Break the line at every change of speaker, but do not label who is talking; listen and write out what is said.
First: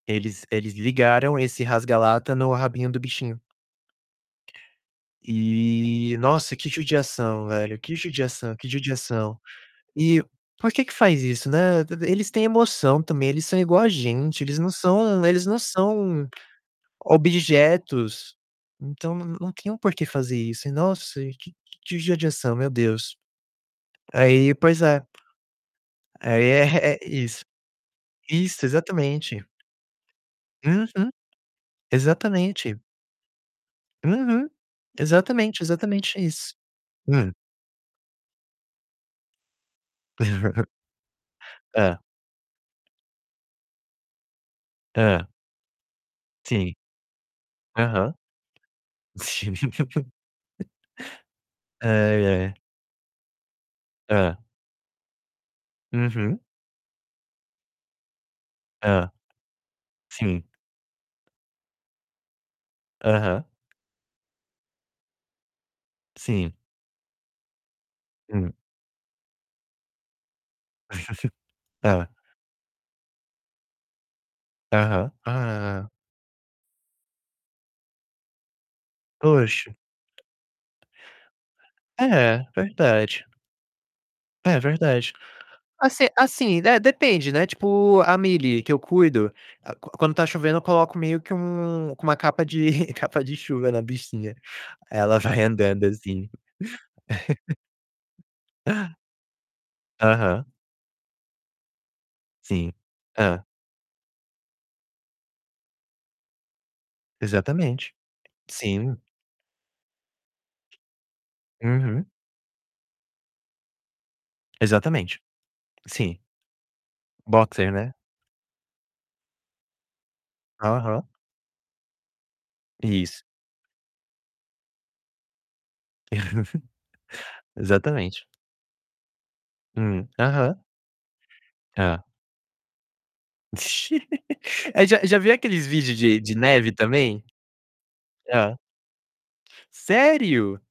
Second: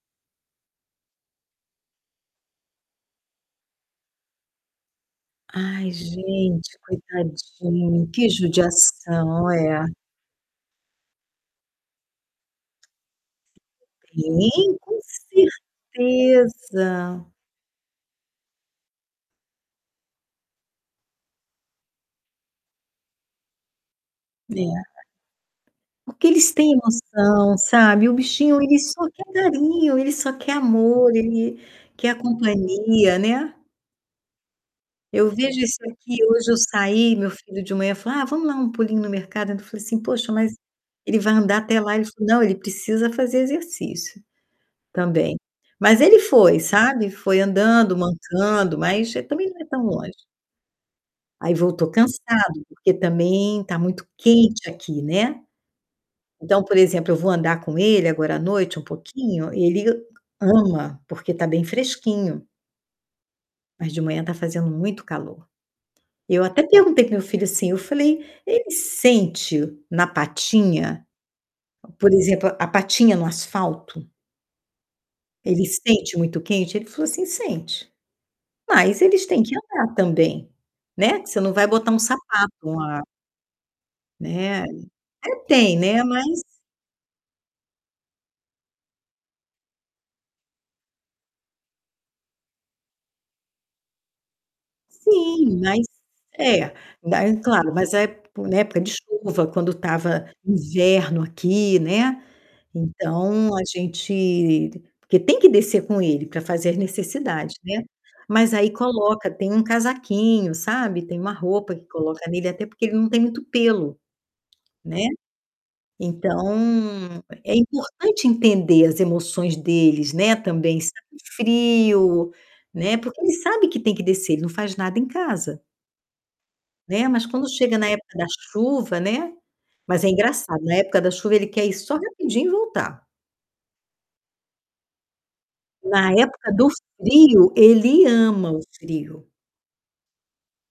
Eles eles ligaram esse rasga lata no rabinho do bichinho.
Ai
E, nossa, que
gente,
judiação, velho, que
coitadinho, que
judiação que judiação.
judiação. É.
E por que que faz isso, né. E eles têm emoção também, eles são igual a
Tem
gente, eles não
[unintelligible] com
são eles não são
certeza.
objetos, então não não tinham porque fazer isso, e, nossa, que que judiação, meu Deus. Aí
É.
pois é.
Porque
Aí
eles têm
é é isso.
noção, sabe, o bichinho
Isso,
ele só quer
exatamente.
carinho, ele só quer
Uhum.
amor, ele quer a
Exatamente.
companhia, né.
Uhum.
Eu vejo
Exatamente,
isso aqui,
exatamente
hoje
isso.
eu saí, meu
Hum.
filho de manhã falou: "Ah vamos dar um pulinho no mercado". Eu ainda falei assim: "Poxa mas, ele vai andar até lá?".
Hã.
Ele falou: "Não, ele precisa fazer exercício,
Hã.
também". Mas ele foi,
Sim.
sabe, foi andando,
Aham.
mancando, mas ah, também
Sim.
não é tão longe. Aí voltou
Ai, é.
cansado, porque também tá muito
Hã.
quente aqui, né.
Uhum.
Então, por exemplo, eu vou andar com ele agora à noite um
Hã.
pouquinho, ele
Sim.
ama, porque tá bem fresquinho.
Aham.
Mas de manhã tá fazendo muito calor. Eu
Sim.
até perguntei para o meu filho assim, eu falei:
Hum.
"Ele sente na patinha?
Hã.
Por exemplo, a patinha no asfalto"
Aham.
"ele
Ah.
sente muito quente?". Ele falou, assim: "Sente. Mas eles têm que
Oxe!
andar também, né". Que você não vai botar um
É,
sapato, uma
verdade. É
Né.
verdade.
Até tem, né,
Assi
mas
assim, é, depende, né, tipo a Mili, que eu cuido, a quando tá chovendo eu coloco meio que um com uma capa de capa de chuva na bichinha, aí ela vai
Sim. Mas
andando assim.
é, daí claro, mas a ép na época de chuva quando estava
Aham.
inverno aqui, né.
Sim. Hã.
Então a gente porque tem que descer com ele para fazer as necessidade, né.
Exatamente.
Mas aí
Sim.
coloca tem um casaquinho, sabe, tem uma roupa que
Uhum.
coloca nele, até porque ele não tem muito pelo, né.
Exatamente, sim.
Então é
Boxer, né.
importante entender as emoções deles, né, também
Aham.
sentem frio, né. Porque
Isso.
ele sabe que tem que descer, ele não faz nada em casa. Né, mas quando chega na época da
Exatamente.
chuva né, mas é
Hum. Aham.
engraçado na época da chuva ele quer ir só
Hã.
rapidinho e voltar.
Eh, já já viu aqueles vídeo
Na
de de
época do
neve também?
frio, ele ama
Hã.
o frio.
Sério?